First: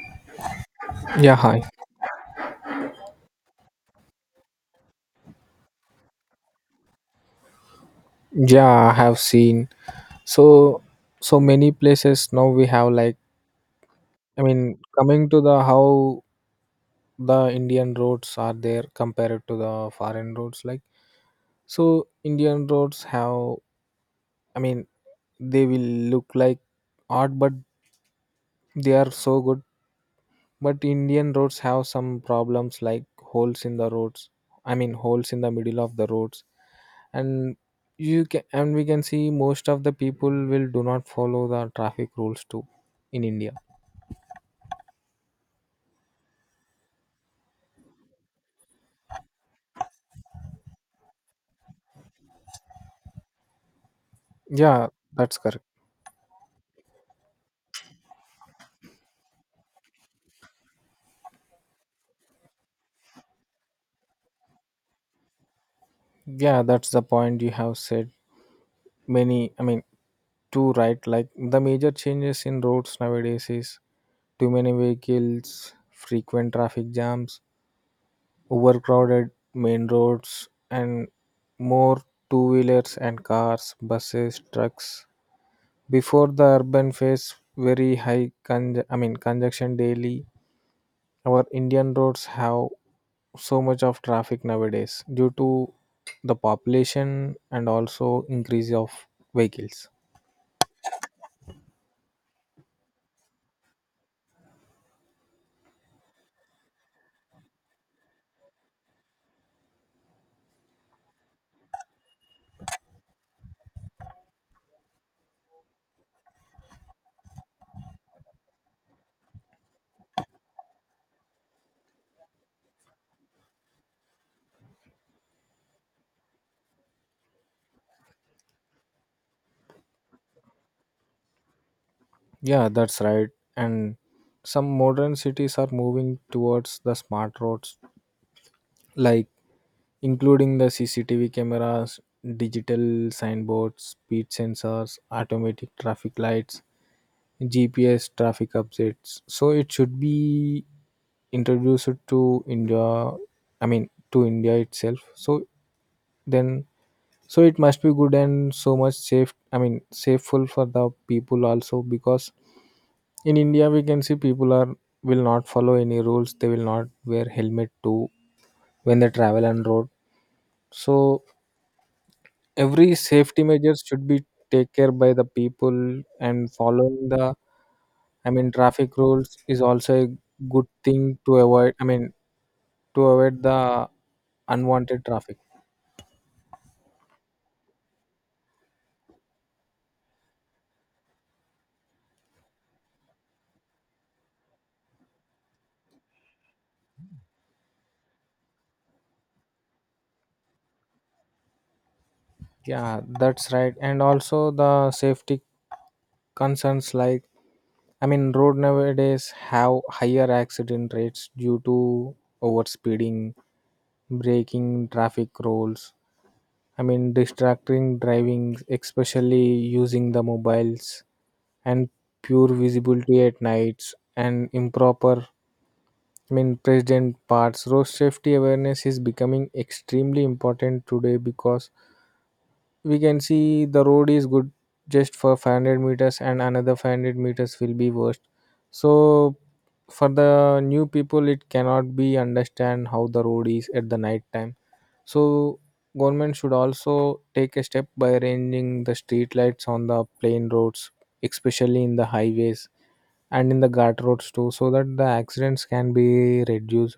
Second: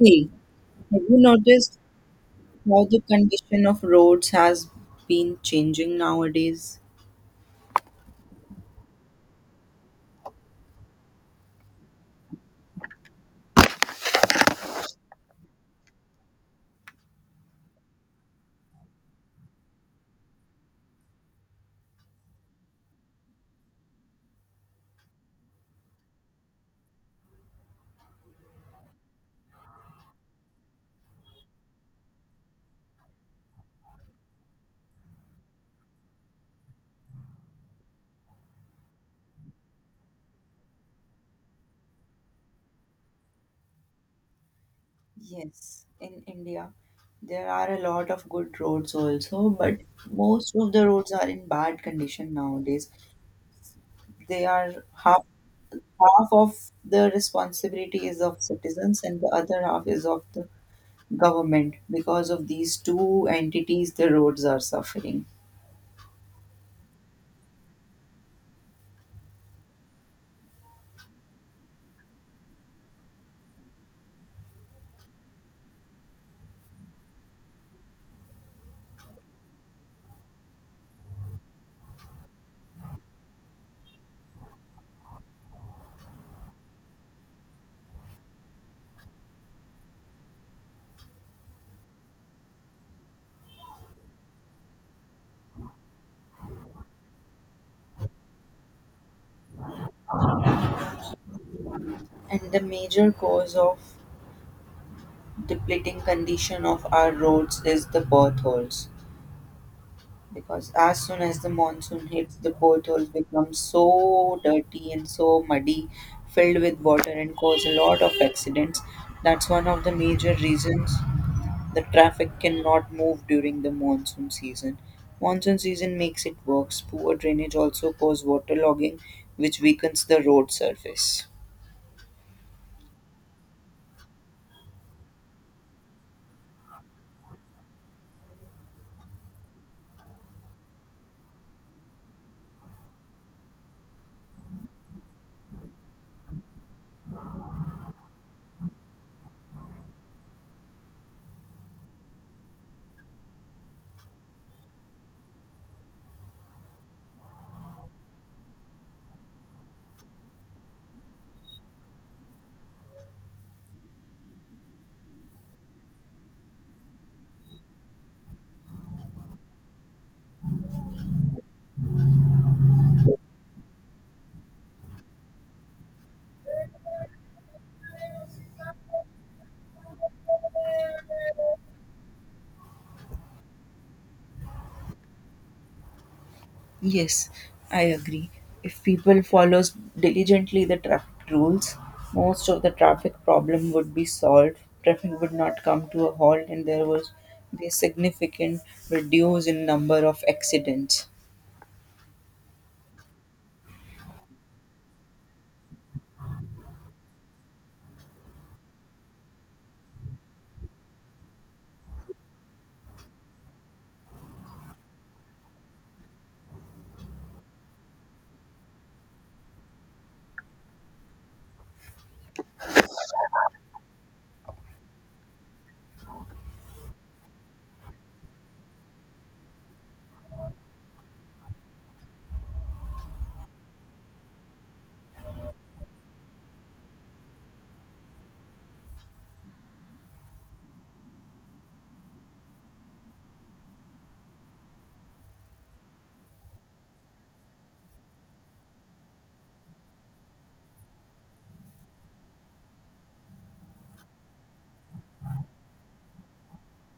Hey, have you Yeah, hi. noticed how the condition of roads has been changing nowadays? Yeah, I have seen so so many places now we have like I mean coming to the how the Indian roads are there compared to the foreign roads, like so Indian roads have, I mean, they will look like odd but they are so good. But Indian roads have some problems like holes in the roads, I mean holes in the middle of the roads. And you can, and we can see most of the people will do not follow the traffic rules too in India. Yes, in India, there are a lot of good roads also, but most of the roads are in bad condition nowadays. They are Yeah, half that's correct. Half of the responsibility is of citizens and the other half is of the government. Because of these two entities, the roads are suffering. Yeah, that's the point you have said many, I mean, too, right? Like the major changes in roads nowadays is too many vehicles, frequent traffic jams, overcrowded main roads, and more two wheelers and cars, buses, trucks before the urban face, very high I mean congestion daily. Our Indian roads have so much of traffic nowadays due to the population and also increase of vehicles. And the major cause of depleting condition of our roads is the potholes because as soon as the monsoon hits, the pothole becomes so dirty and so muddy, filled with water, and cause a lot of accidents. That's one of the major reasons the traffic cannot move during the monsoon season. Monsoon season makes it worse. Poor drainage also cause waterlogging, which weakens the road surface. Yeah, that's right. And some modern cities are moving towards the smart roads, like including the CCTV cameras, digital signboards, speed sensors, automatic traffic lights, GPS traffic updates. So it should be introduced to India, I mean, to India itself. So then so it must be good and so much safe, I mean safeful for the people also, because in India we can see people are, will not follow any rules, they will not wear helmet too when they travel on road. So every safety measures should be take care by the people, and following the, I mean traffic rules is also a good thing to avoid, I mean to avoid the unwanted traffic. Yes, I agree. If people follows diligently the traffic rules, most of the traffic problem would be solved. Traffic would not come to a halt, and there was be a significant reduce in number of accidents. Yeah, that's right. And also the safety concerns, like I mean road nowadays have higher accident rates due to overspeeding, breaking traffic rules, I mean distracting driving, especially using the mobiles, and pure visibility at nights, and improper, I mean present parts road safety awareness is becoming extremely important today because we can see the road is good just for 500 meters and another 500 meters will be worst. So for the new people it cannot be understand how the road is at the night time. So government should also take a step by arranging the street lights on the plain roads, especially in the highways and in the guard roads too, so that the accidents can be reduced.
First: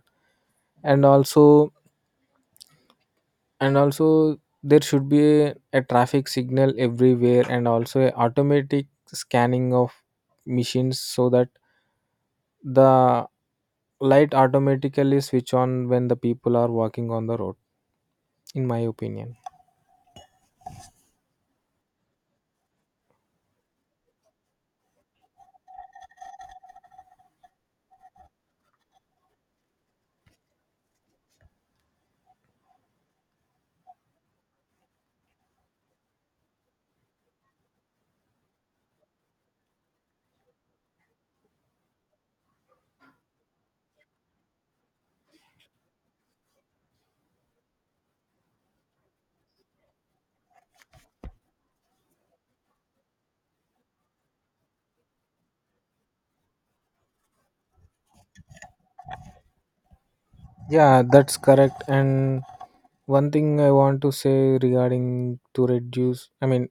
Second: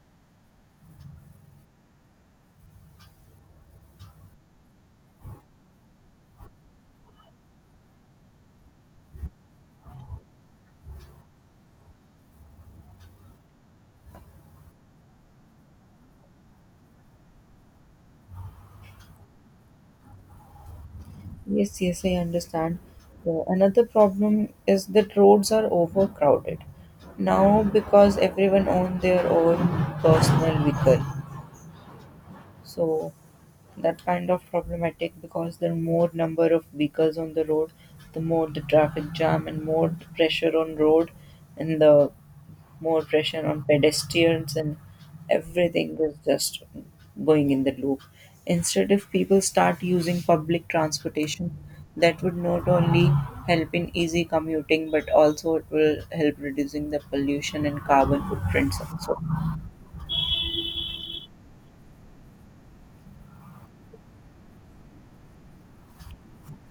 And also and also there should be a traffic signal everywhere, and also a automatic scanning of machines so that the light automatically switch on when the people are walking on the road, in my opinion. Yes, yes, I understand. Another problem is that roads are overcrowded now because everyone own their own personal vehicle. So that kind of problematic because the more number of vehicles on the road, the more the traffic jam and more the pressure on road and the more pressure on pedestrians, and everything is just going in the loop. Instead, if people start using public transportation, that would not only help in easy commuting but also it will help reducing the pollution and carbon footprints also. Yeah, that's correct. And one thing I want to say regarding to reduce, I mean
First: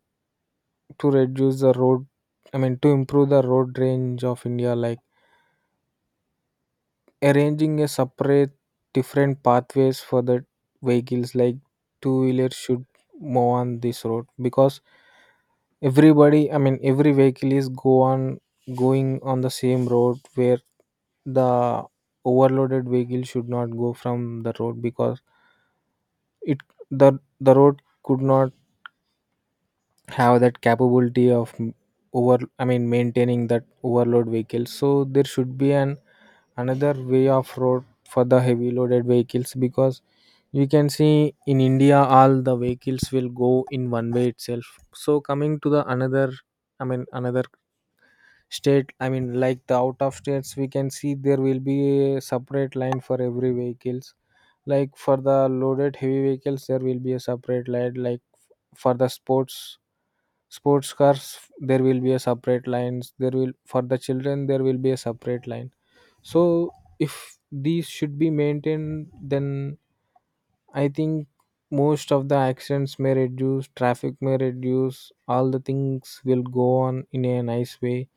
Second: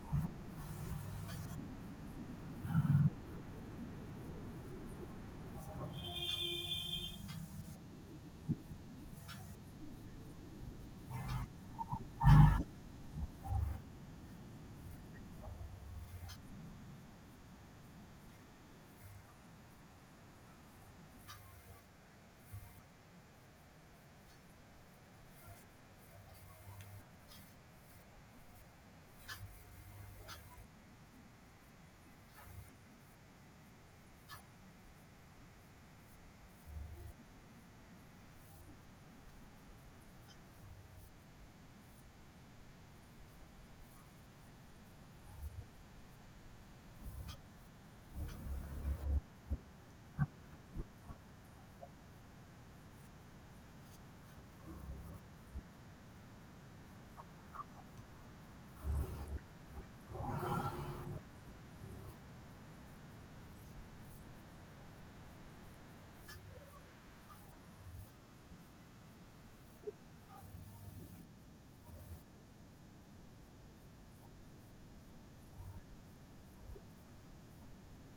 to reduce the road, I mean to improve the road range of India, like arranging a separate different pathways for the vehicles, like two wheelers should move on this road because everybody, I mean every vehicle is go on going on the same road where the overloaded vehicle should not go from the road because it, the the road could not have that capability of over, I mean maintaining that overload vehicles. So there should be an another way of road for the heavy loaded vehicles because you can see in India all the vehicles will go in one way itself. So coming to the another, I mean another state, I mean like the out of states, we can see there will be a separate line for every vehicles, like for the loaded heavy vehicles there will be a separate line, like for the sports cars there will be a separate lines, there will for the children there will be a separate line. So if these should be maintained then I think most of the accidents may reduce, traffic may reduce, all the things will go on in a nice way.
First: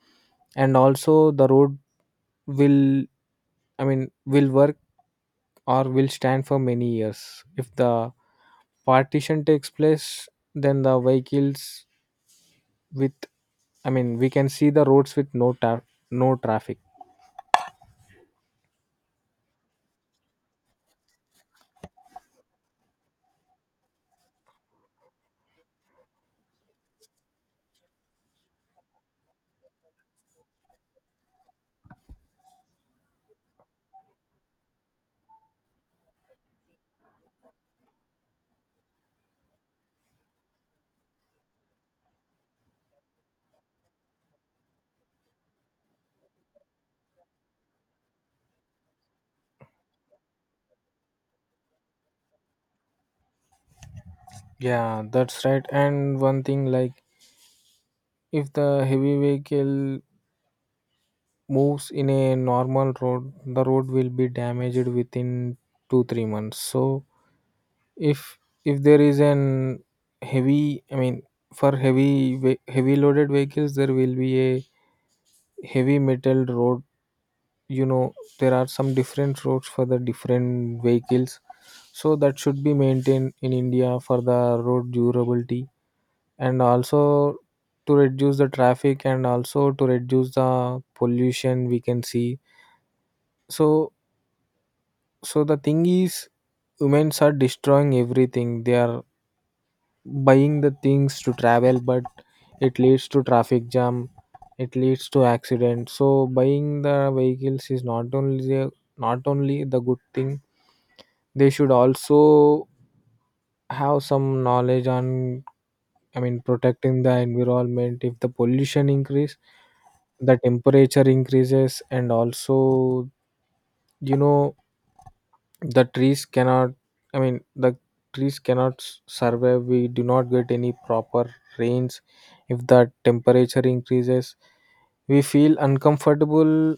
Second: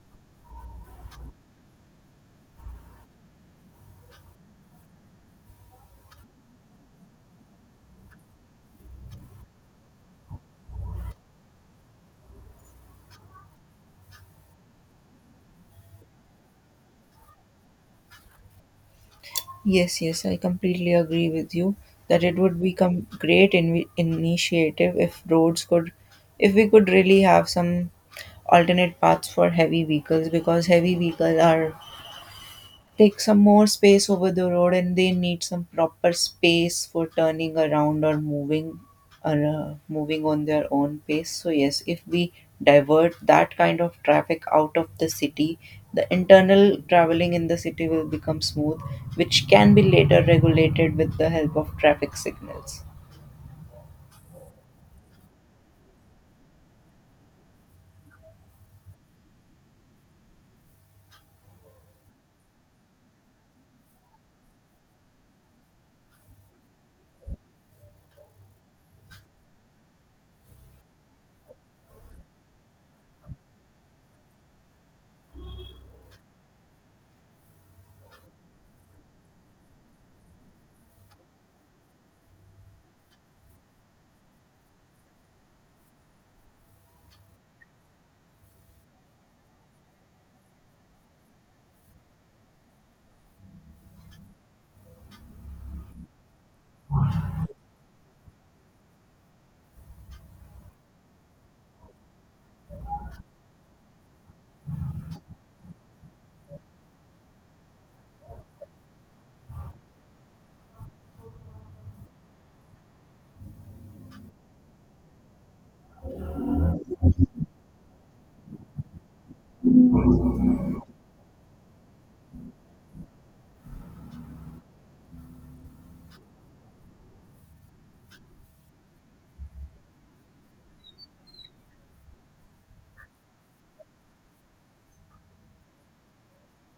And also the road will, I mean will work or will stand for many years if the partition takes place. Then the vehicles with, I mean we can see the roads with no no traffic. Yes, yes, I completely agree with you that it would become great initiative if roads could, if we could really have some alternate paths for heavy vehicles because heavy vehicles are take some more space over the road and they need some proper space for turning around or moving on their own pace. So yes, if we divert that kind of traffic out of the city, the internal traveling in the city will become smooth, which can be later regulated with the help of traffic signals. Yeah, that's right. And one thing, like if the heavy vehicle moves in a normal road the road will be damaged within 2 3 months. So if if there is an heavy, I mean for heavy heavy loaded vehicles there will be a heavy metal road, you know. There are some different roads for the different vehicles, so that should be maintained in India for the road durability. And also to reduce the traffic and also to reduce the pollution we can see. So so the thing is humans are destroying everything, they are buying the things to travel but it leads to traffic jam, it leads to accident. So buying the vehicles is not only the, not only the good thing, they should also have some knowledge on, I mean protecting the environment. If the pollution increase, the temperature increases, and also, you know, the trees cannot, I mean the trees cannot survive, we do not get any proper rains. If the temperature increases we feel uncomfortable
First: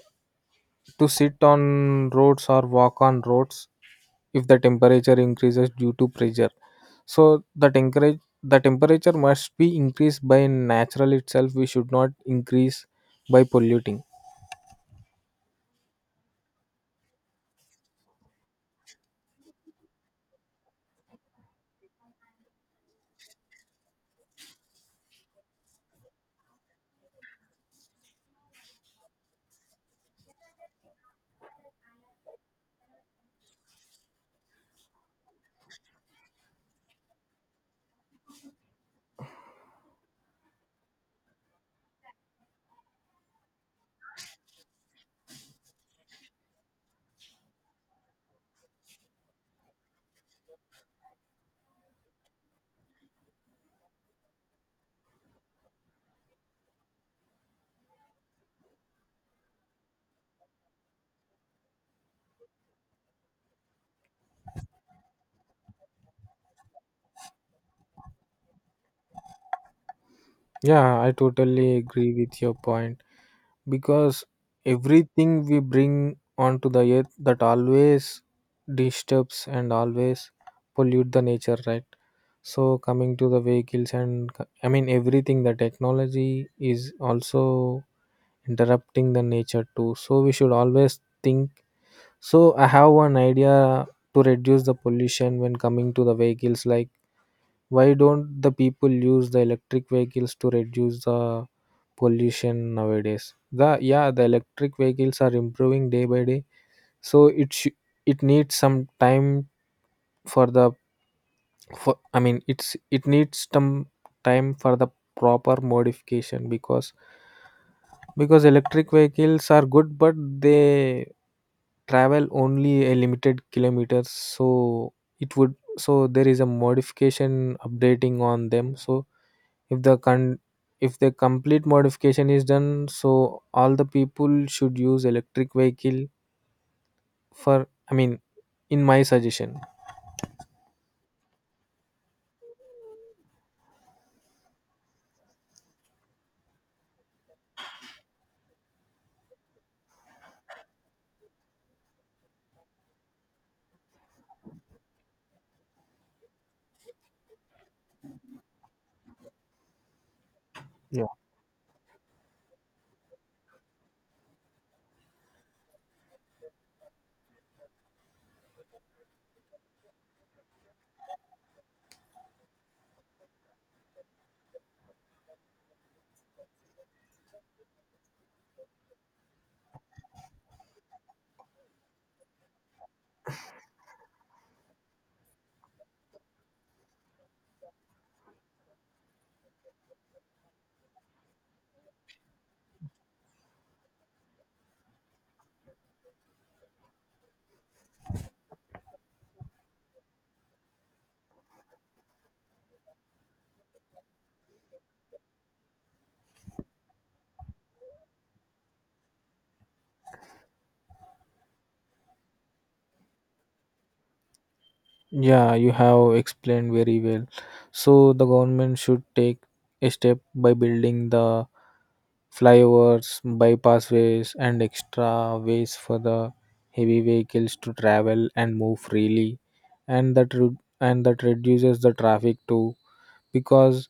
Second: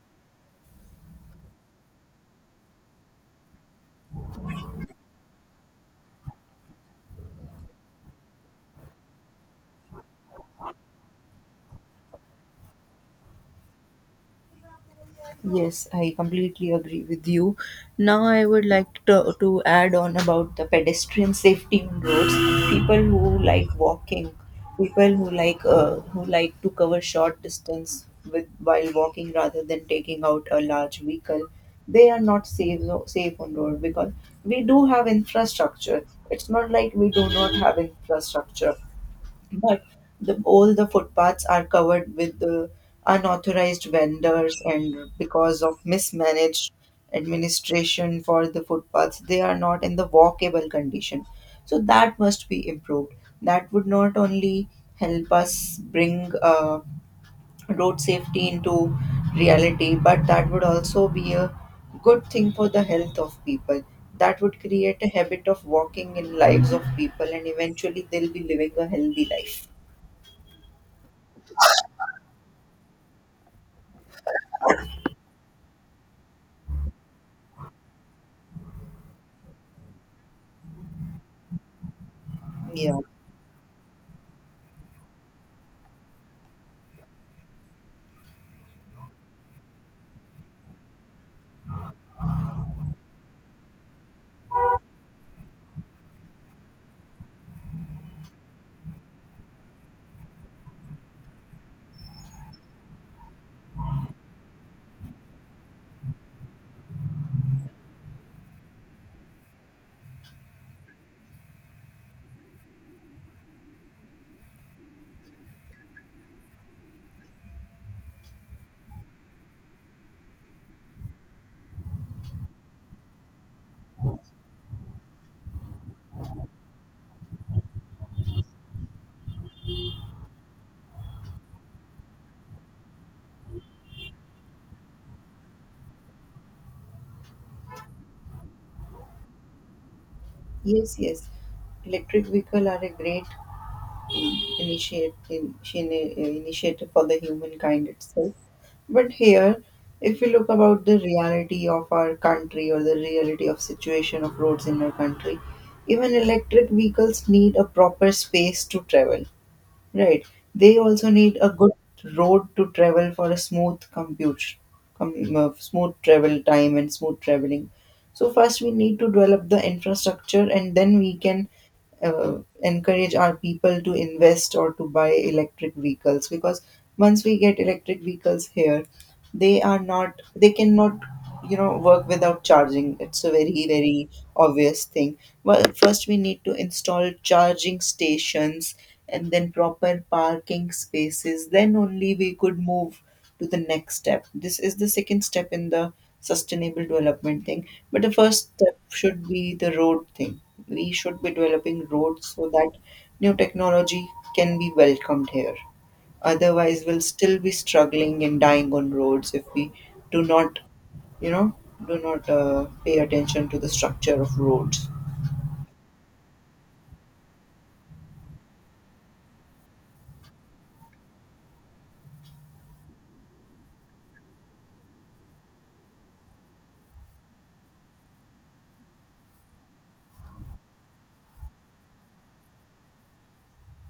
to sit on roads or walk on roads. If the temperature increases due to pressure, so the temperature must be increased by natural itself, we should not increase by polluting. Yes, I completely agree with you. Now, I would like to add on about the pedestrian safety on roads. People who like walking, people who like to cover short distance with while walking rather than taking out a large vehicle, they are not safe, no, safe on road because we do have infrastructure. It's not like we do not have infrastructure. But all the footpaths are covered with the unauthorized vendors, and because of mismanaged administration for the footpaths, they are not in the walkable condition. So that must be improved. That would not only help us bring road safety into reality, but that would also be a good thing for the health of people. That would create a habit of walking in lives of people, and eventually they'll be living a healthy life. Yeah, I totally agree with your point, because everything we bring onto the earth that always disturbs and always pollute the nature, right? So Yeah. coming to the vehicles and I mean everything, the technology is also interrupting the nature too, so we should always think. So I have one idea to reduce the pollution when coming to the vehicles, like why don't the people use the electric vehicles to reduce the pollution. Nowadays the, yeah, the electric vehicles are improving day by day. So it it needs some time for the, for I mean it's, it needs some time for the proper modification, because electric vehicles are good but they travel only a limited kilometers. So it would, so there is a modification updating on them. So if the con, if the complete modification is done, so all the people should use electric vehicle for, I mean, in my suggestion. Yes, yes. Electric vehicle are a great initiative for the humankind itself. But here, if we look about the reality of our country or the reality of situation of roads in our country, even electric vehicles need a proper space to travel. Right. They Yeah. also need a good road to travel for a smooth smooth travel time and smooth traveling. So first we need to develop the infrastructure, and then we can encourage our people to invest or to buy electric vehicles. Because once we get electric vehicles here, they are not they cannot work without charging. It's a very, very obvious thing. Well, first we need to install charging stations and then proper parking spaces, then only we could move to the next step. This is the second step in the sustainable development thing, but the first step should be the road thing. We should be developing roads so that new technology can be welcomed here. Otherwise, we'll still be struggling and dying on roads if we do not, you know, do not pay attention to the structure of roads. Yeah, you have explained very well. So the government should take a step by building the flyovers, bypassways, and extra ways for the heavy vehicles to travel and move freely, and that re- and that reduces the traffic too. Because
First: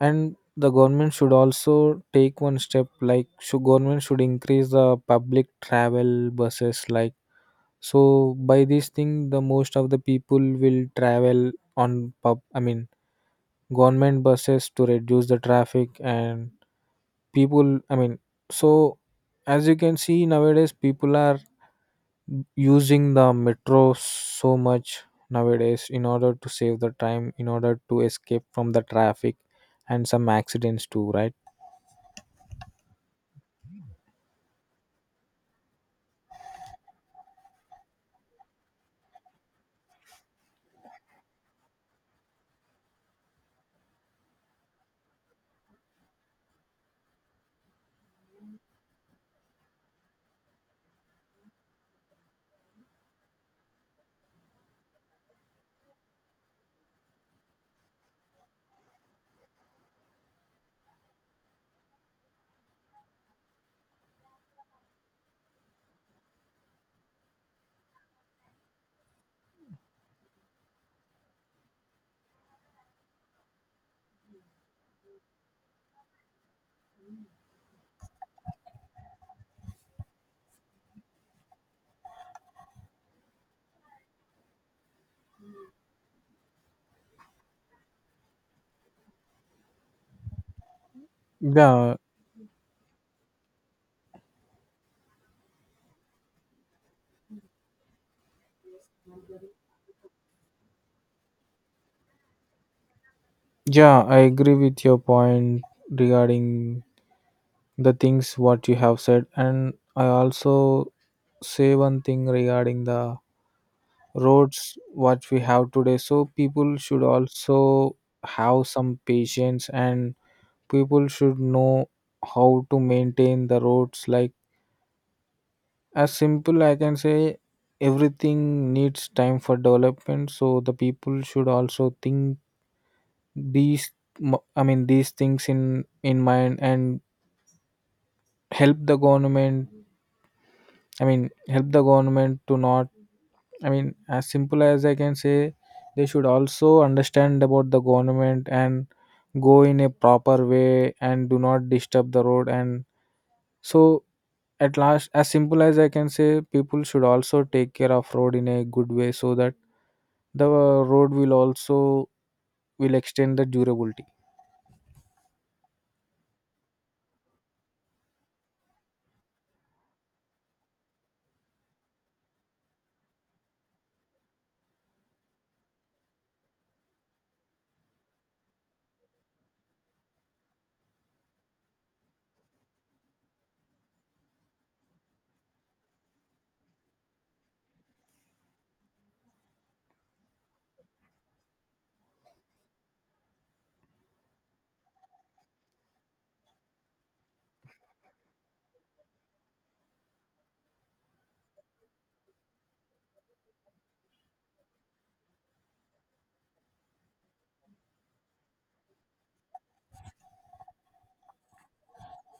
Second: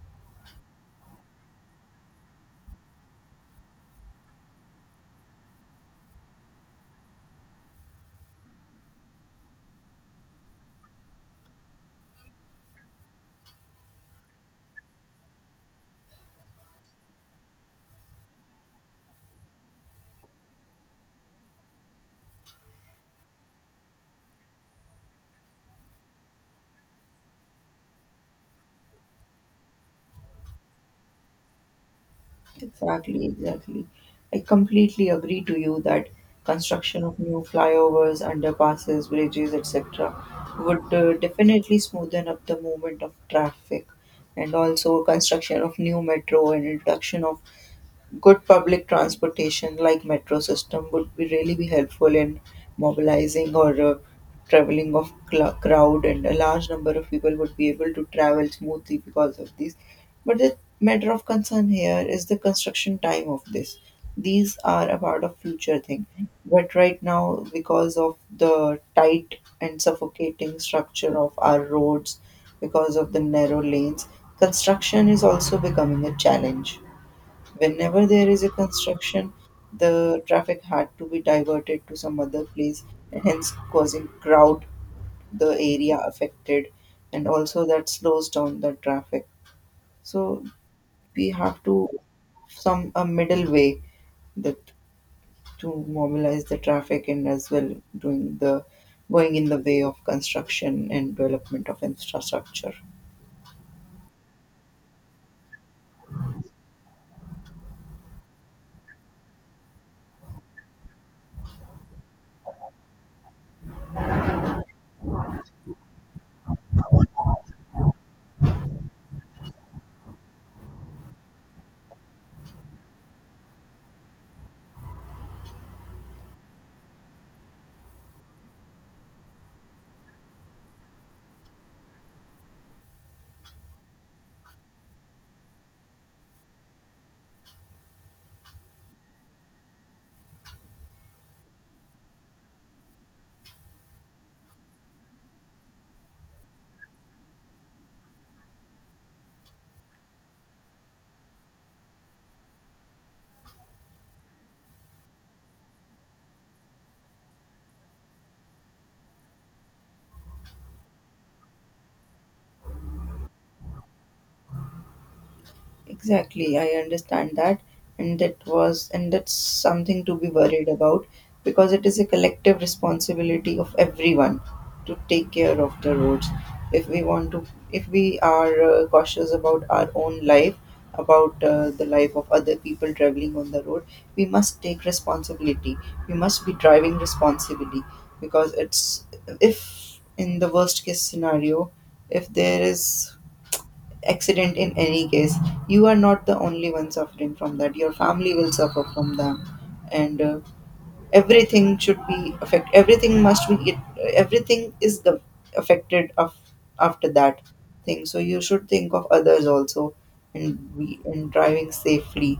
and the government should also take one step, like should government should increase the public travel buses, like so by this thing, the most of the people will travel on pub, I mean government buses to reduce the traffic and people, I mean, so as you can see nowadays, people are using the metro so much nowadays in order to save the time, in order to escape from the traffic and some accidents too, right? Exactly, exactly. I completely agree to you that construction of new flyovers, underpasses, bridges, etc., would definitely smoothen up the movement of traffic. And also, construction of new metro and introduction of good public transportation like metro system would be really be helpful in mobilizing or traveling of crowd, and a large number of people would be able to travel smoothly because of this. But the matter of concern here is the construction time of this. These are about a future thing, but right now because of the tight and suffocating structure of our roads, because of the narrow lanes, construction is also becoming a challenge. Whenever there is a construction, the traffic had to be diverted to some other place, and hence causing crowd the area affected, and also that slows down the traffic. So we have to Yeah, some a middle way that to mobilize the traffic and as well doing the going in the way of construction and development of infrastructure. yeah, I agree with your point regarding the things what you have said, and I also say one thing regarding the roads what we have today. So people should also have some patience, and people should know how to maintain the roads, like as simple I can say everything needs time for development, so the people should also think these I mean these things in mind and help the government, I mean help the government to not, I mean, as simple as I can say, they should also understand about the government and go in a proper way and do not disturb the road. And so, at last, as simple as I can say, people should also take care of road in a good way so that the road will also will extend the durability. Exactly, I understand that, and that was and that's something to be worried about because it is a collective responsibility of everyone to take care of the roads. If we want to, if we are cautious about our own life, about the life of other people traveling on the road, we must take responsibility. We must be driving responsibly because it's if in the worst case scenario, if there is accident in any case, you are not the only one suffering from that. Your family will suffer from them. And everything should be affect everything must be it, everything is the affected of after that thing. So you should think of others also and be and driving safely.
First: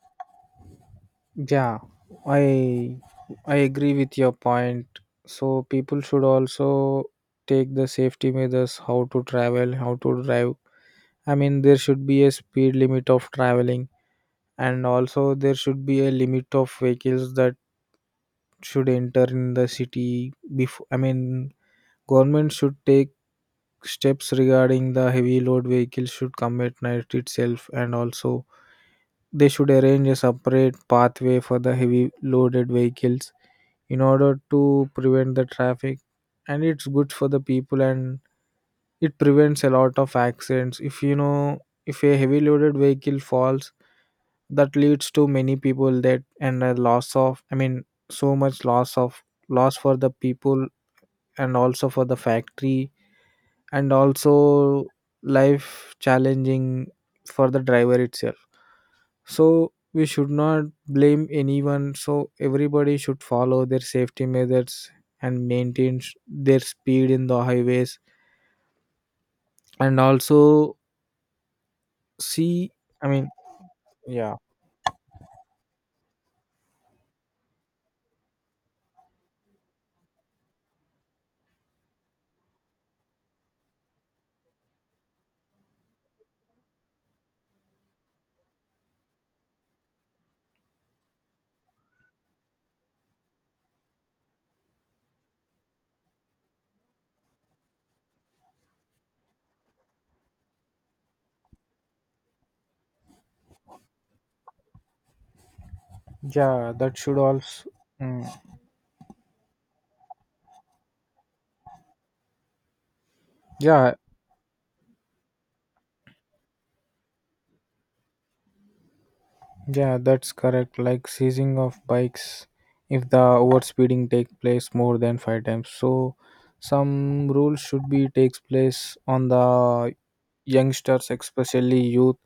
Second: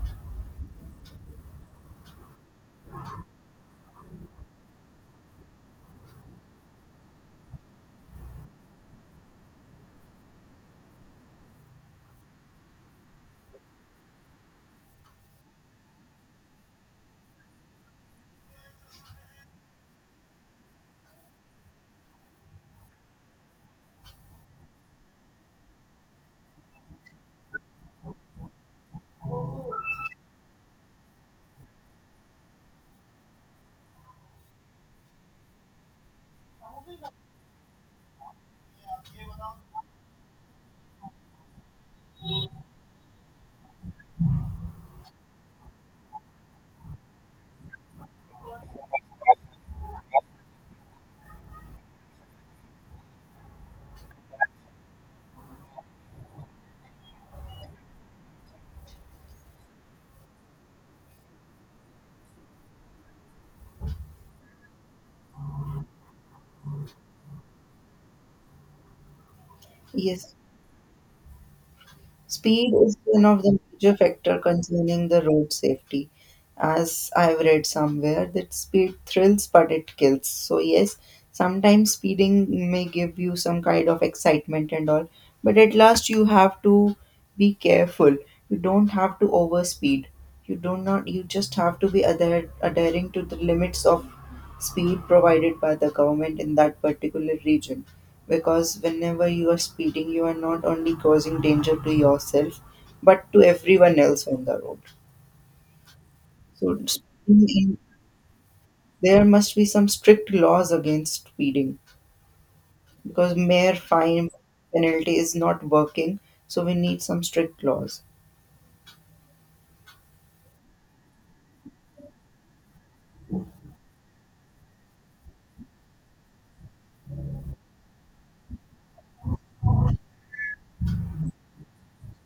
Yeah, I I agree with your point. So people should also take the safety measures, how to travel, how to drive. I mean, there should be a speed limit of traveling, and also there should be a limit of vehicles that should enter in the city. Before, I mean, government should take steps regarding the heavy load vehicles should come at night itself, and also they should arrange a separate pathway for the heavy loaded vehicles in order to prevent the traffic. And it's good for the people, and it prevents a lot of accidents. If you know, if a heavy loaded vehicle falls that leads to many people that and a loss of, I mean so much loss of loss for the people and also for the factory, and also life challenging for the driver itself. So we should not blame anyone, so everybody should follow their safety measures and maintain their speed in the highways and Yes. also see, Speed is I one mean, of the major yeah, factor concerning the road safety. As I've read somewhere that speed thrills but it kills. So yes, sometimes speeding may give you some kind of excitement and all, but at last you have to be careful. You don't have to overspeed. You do not you just have to be adhering to the limits of speed provided by the government in that particular region because whenever you are speeding, you are not only causing danger to yourself but to everyone else on the road. yeah, So, that should also, mm, there must be some strict laws against speeding because mere yeah. fine penalty is not working. So, we need some strict laws. Yeah, that's correct. Like seizing of bikes if the overspeeding take place more than 5 times. So some rules should be takes place on the youngsters, especially youth,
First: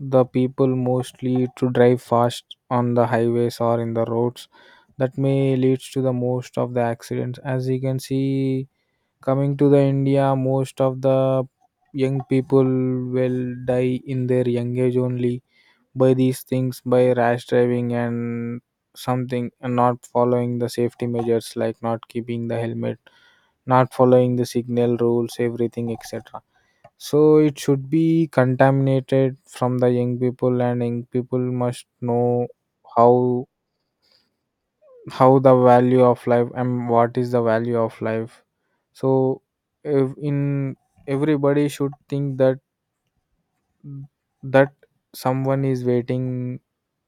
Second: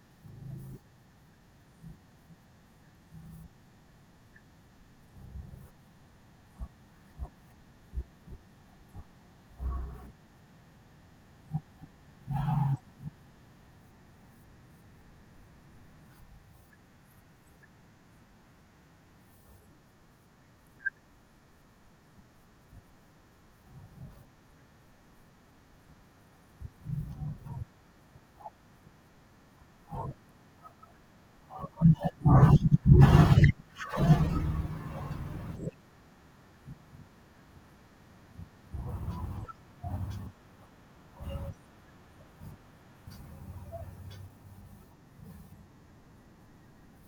the people mostly to drive fast on the highways or in the roads. That may leads to the most of the accidents. As you can see, coming to the India, most of the young people will die in their young age only by these things, by rash driving and something and not following the safety measures like not keeping the helmet, not following the signal rules, everything, etc. So it should be contaminated from the young people, and young people must know how how the value of life and what is the value of life. So if in, everybody should think that that someone is waiting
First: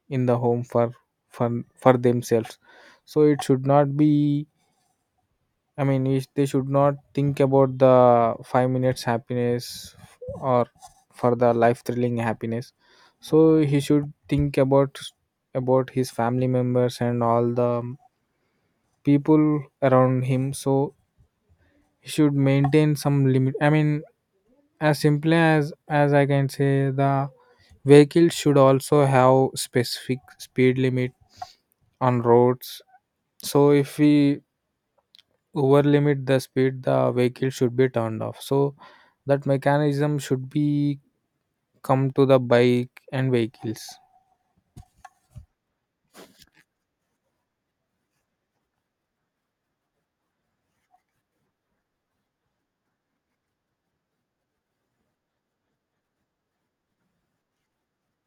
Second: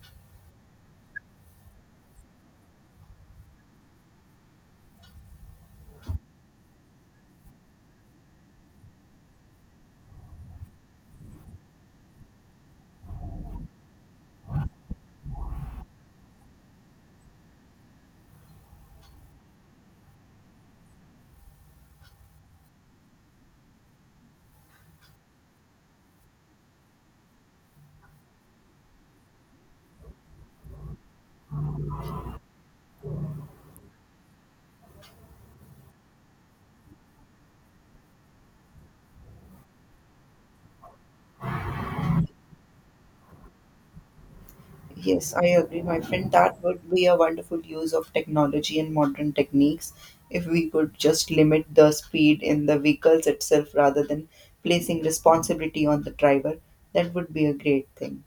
in the home for for themselves. So it should not be, I mean they should not think about the 5 minutes happiness or for the life thrilling happiness. So he should think about his family members and all the people around him. So he should maintain some limit, I mean, as simply as I can say, the vehicles should also have specific speed limit on roads. So if we over limit the speed, the vehicle should be turned off. So that mechanism should be come to the bike and vehicles. Yes, I agree, my friend. That would be a wonderful use of technology and modern techniques if we could just limit the speed in the vehicles itself rather than placing responsibility on the driver. That would be a great thing.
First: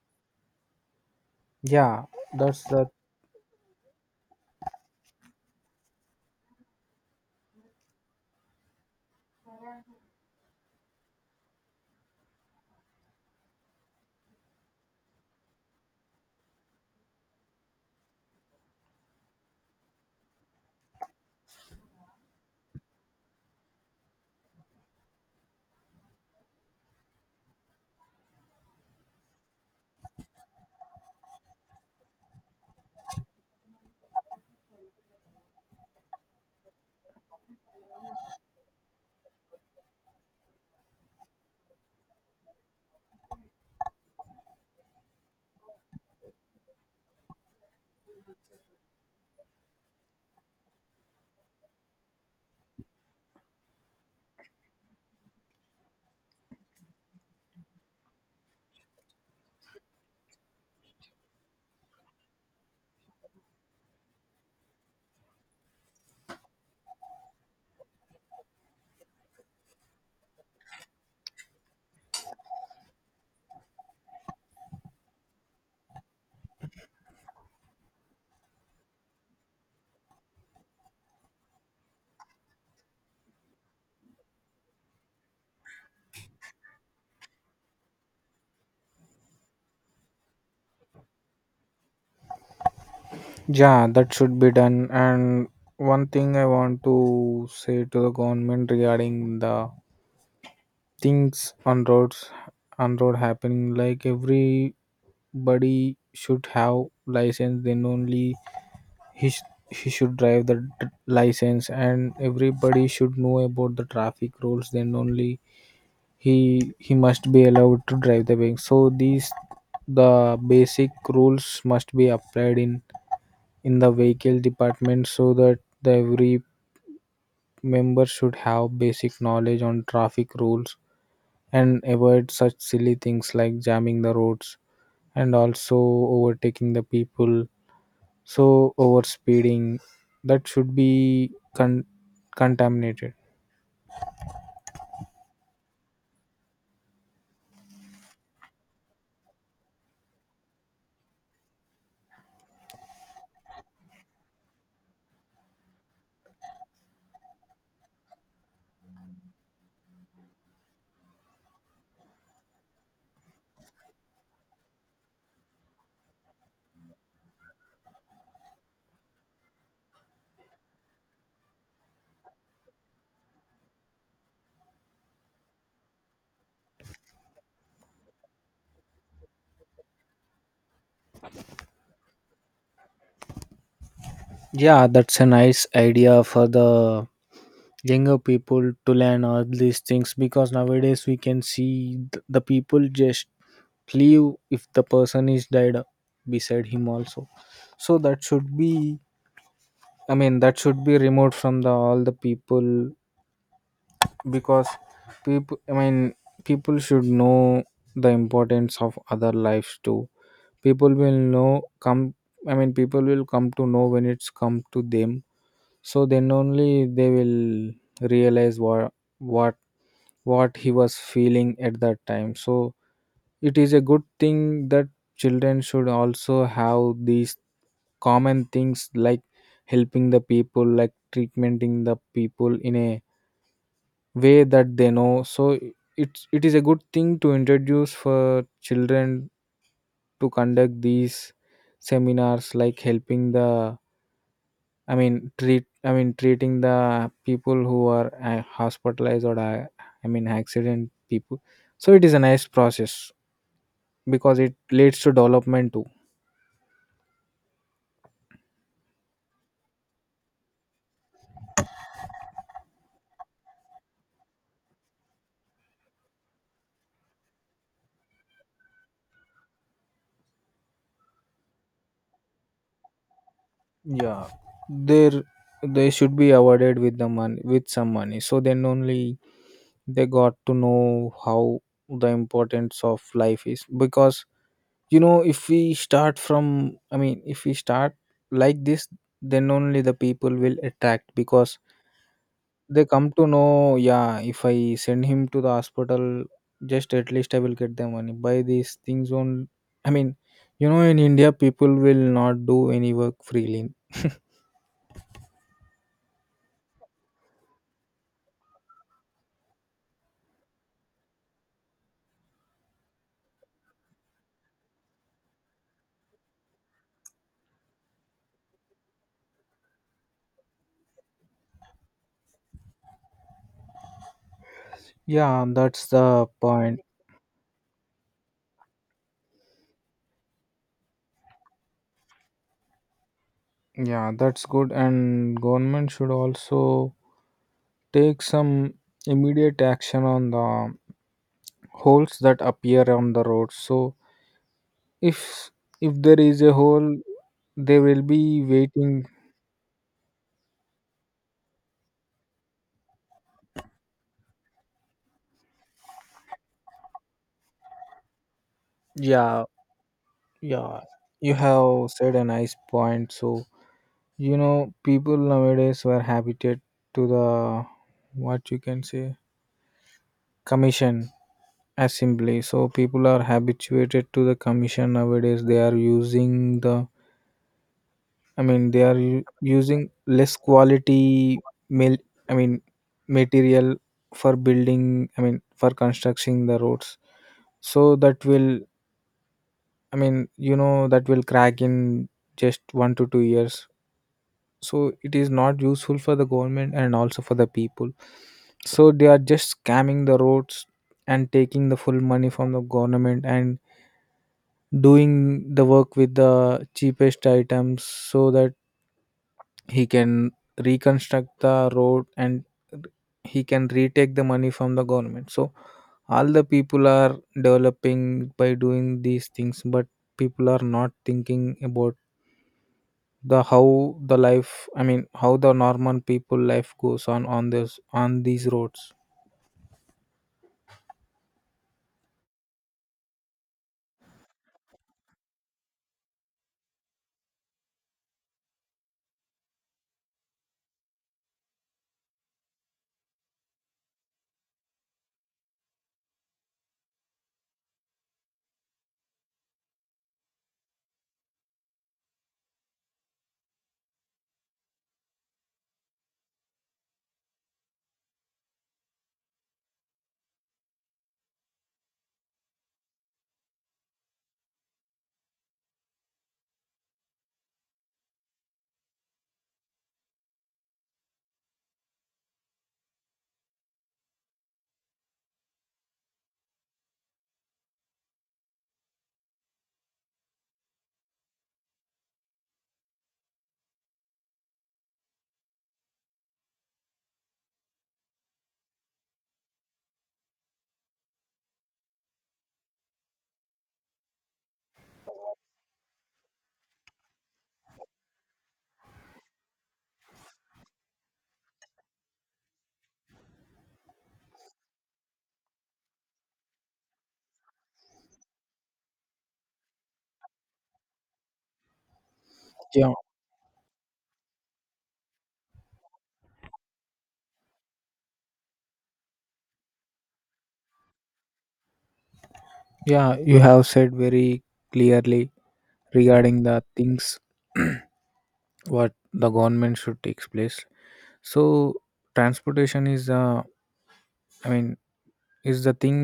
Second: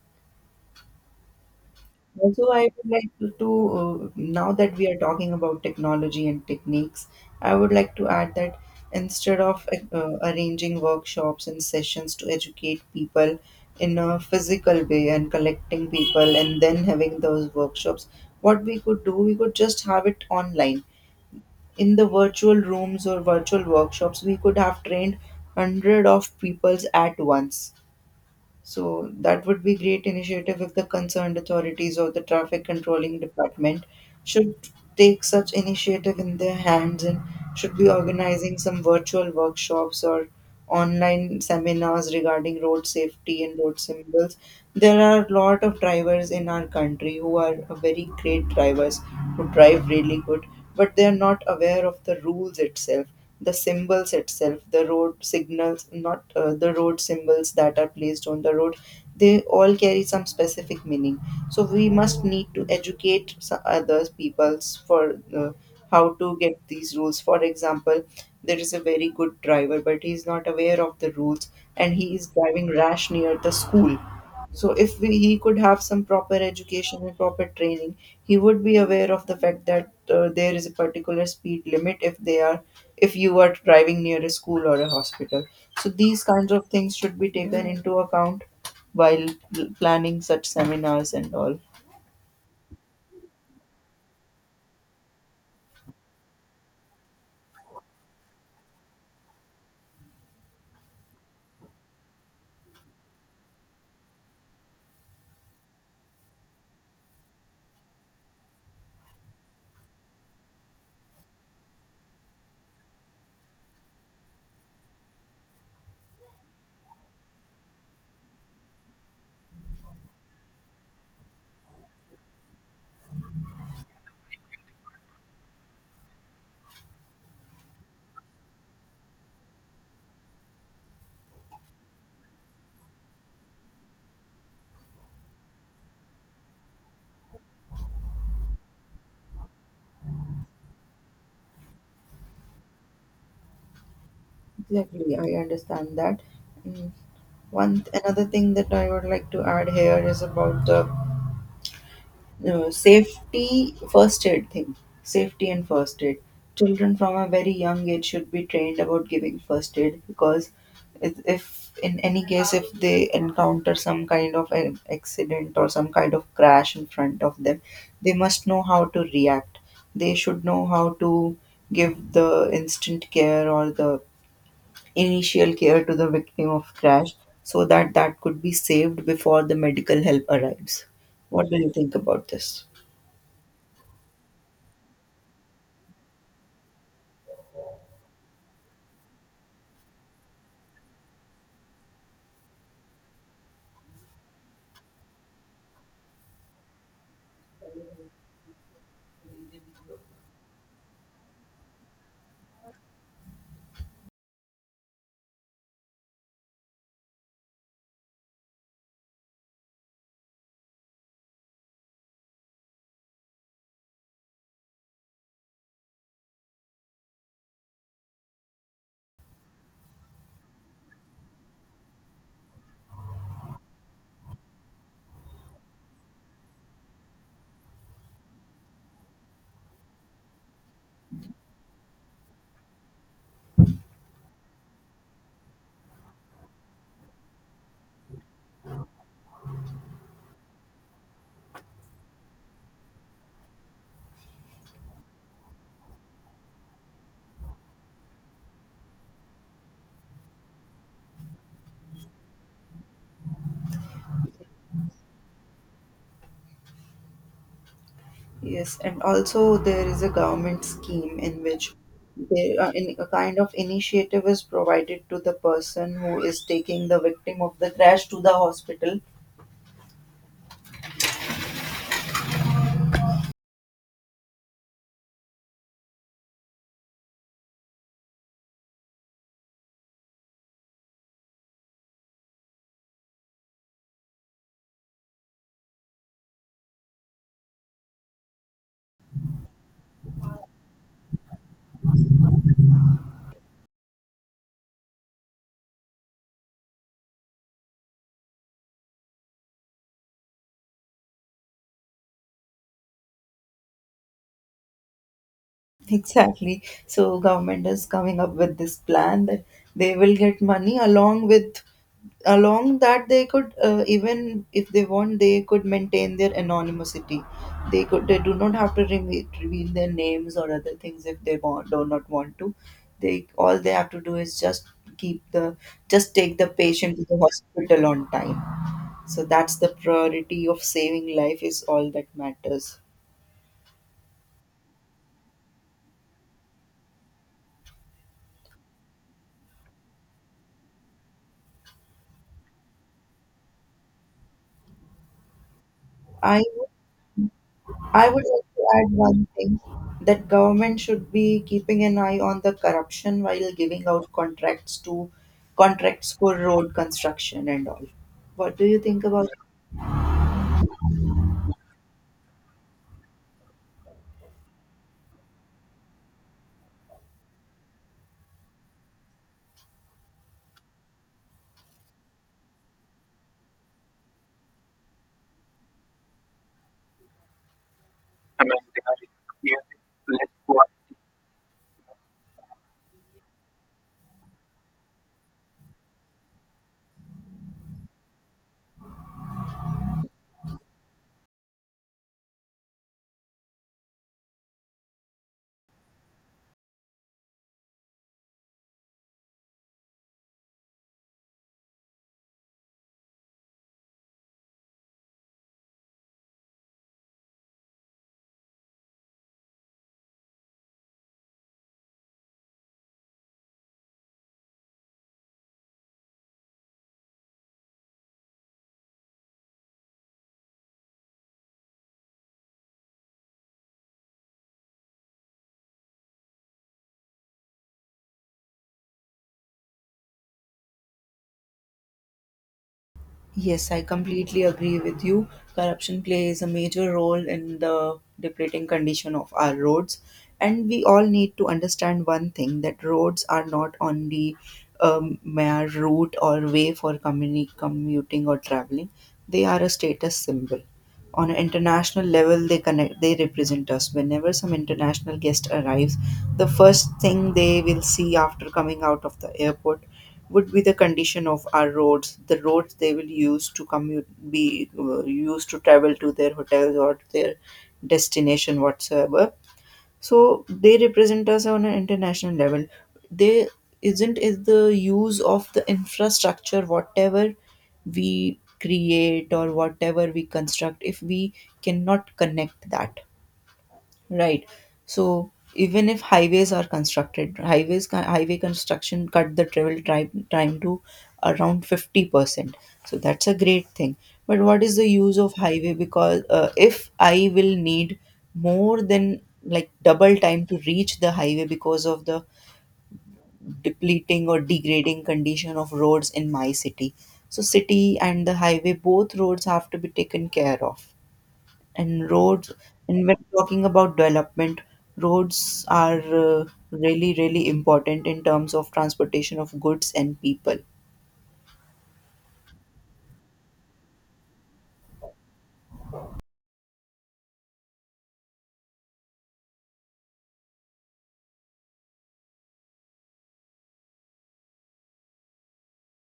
Yeah, Also, that's I that. would like to, now that we are talking about technology and techniques, I would like to add that instead of arranging workshops and sessions to educate people in a physical way and collecting people and then having those workshops, what we could do, we could just have it online. In the virtual rooms or virtual workshops, we could have trained hundred of peoples at once, so that would be great initiative if the concerned authorities or the traffic controlling department should take such initiative in their hands and should be organizing some virtual workshops or online seminars regarding road safety and road symbols. There are a lot of drivers in our country who are very great drivers who drive really good, but they are not aware of the rules itself, the symbols itself, the road signals, not the road symbols that are placed on the road, they all carry some specific meaning. So we must need to educate others peoples for how to get these rules. For example, there is a very good driver but he is not aware of the rules and he is driving rash near the school. So if we, he could have some proper education and proper training, he would be aware of the fact that there is a particular speed limit if you are driving near a school or a hospital. So these kinds of things should be taken into account while planning such seminars and all. Yeah, that should be done. And one thing I want to say to the government regarding the things on roads, on road happening, like everybody should have license, then only he, sh- he should drive the license, and everybody should know about the traffic rules, then only he must be allowed to drive the vehicle. So these, the basic rules must be applied in the vehicle department, so that the every member should have basic knowledge on traffic rules and avoid such silly things like jamming the roads and also overtaking the people. So over speeding, that should be contaminated. Exactly, I understand that. Mm. One another thing that I would like to add here is about the safety first aid thing, safety and first aid. Children from a very young age should be trained about giving first aid because if in any case if they encounter some kind of an accident or some kind of crash in front of them, they must know how to react. They should know how to give the instant care or the initial care to the victim of crash so that that could be saved before the medical help arrives. What do you think about this? Yeah, that's a nice idea for the younger people to learn all these things, because nowadays we can see the people just leave if the person is dead beside him also. So that should be, I mean, that should be removed from the all the people. Because people, I mean, people should know the importance of other lives too. People will know come, I mean, people will come to know when it's come to them. So then only they will realize what what what he was feeling at that time. So it is a good thing that children should also have these common things like helping the people, like treatmenting the people in a way that they know. So it is a good thing to introduce for children, to conduct these seminars like helping the, I mean, treat. I mean, treating the people who are hospitalized or I mean, accident people. So it is a nice process, because it leads to development too. Yes, and also there is a government scheme in which there in a kind of initiative is provided to the person who is taking the victim of the crash to the hospital. Yeah, there they should be awarded with the money, with some money. So then only they got to know how the importance of life is. Because, you know, if we start from, I mean, if we start like this, then only the people will attract. Because they come to know, yeah, if I send him to the hospital, just at least I will get the money. By these things on, I mean, you know, in India, people will not do any work freely. Exactly. So government is coming up with this plan that they will get money along with along that they could even if they want they could maintain their anonymity. They do not have to reveal their names or other things if they want do not want to. They have to do is just keep Yeah, the that's just the take the point. patient to the hospital on time. So that's the priority of saving life is all that matters. Yeah, that's good. And government should also take some immediate action on the holes that appear on the road. So if if there is I a hole, they will I would be like to add waiting. one thing that government should be keeping an eye on the corruption while giving out contracts to contracts for road construction and all. What do you think about? Yeah, Yeah, you have said a nice point. So, you know, people nowadays were habited to the, what you can say, commission assembly. So, people are habituated to the commission nowadays. They are using the, I I mean, they are using less Yeah. quality mil, I mean, material for building, I mean, for constructing the roads. So, that will, I mean, you know, that will crack in just 1 to 2 years. So it is not useful for the government and also for the people. So they are just scamming the roads and taking the full money from the government and doing the work with the cheapest items, so that he can reconstruct the road and he can retake the money from the government. So all the people are developing by doing these things, but people are not thinking about the how the life, I mean, how the normal people life goes on this, on these roads. Yes, I completely agree with you. Corruption plays a major role in the depleting condition of our roads. And we all need to understand one thing that roads are not only mere route or way for commuting or traveling, they are a status symbol on an international level. They connect they represent us whenever some international guest arrives. The first thing they will see after coming out of the airport would be the condition of our roads, the roads they will use to commute be used to travel to their hotels or their destination whatsoever. So they represent us on an international level. They isn't is the use of the infrastructure whatever we create or whatever we construct if we cannot connect that. Right. So even if highways are constructed, highway construction cut the travel time to around 50%. So that's a great thing. But what is the use of highway? Because if I will need more than like double time to reach the highway because of the depleting or degrading condition of roads in my city. So city and the highway, both roads have to be taken care of and roads yeah and when talking about development, roads are really, really important in terms of transportation of goods and people. yeah you have said very clearly regarding the things. What the government should takes place. So transportation is, I mean, is the thing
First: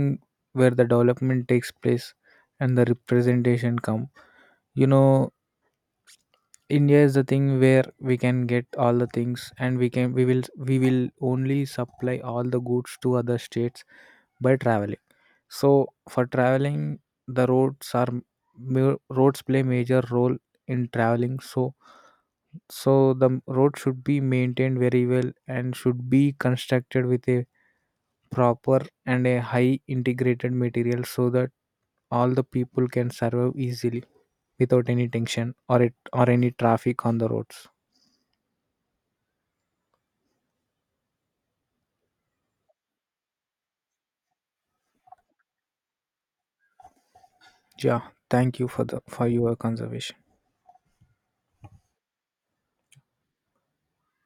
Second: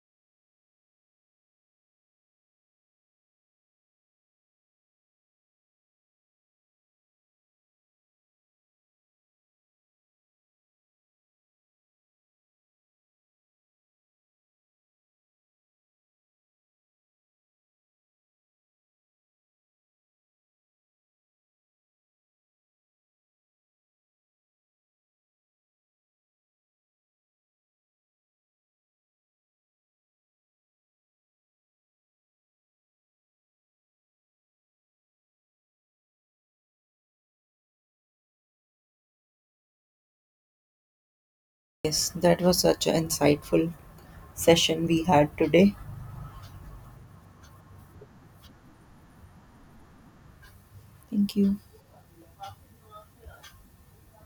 where the development takes place and the representation come. You know, India is the thing where we can get all the things, and we will we will only supply all the goods to other states by traveling. So for traveling, the roads are roads play major role in traveling. So so the road should be maintained very well and should be constructed with a proper and a high integrated material, so that all the people can survive easily without any tension or it or any traffic on the roads. Yes, that was such an insightful session we had today. Yeah, thank you for the for your conservation. Thank you.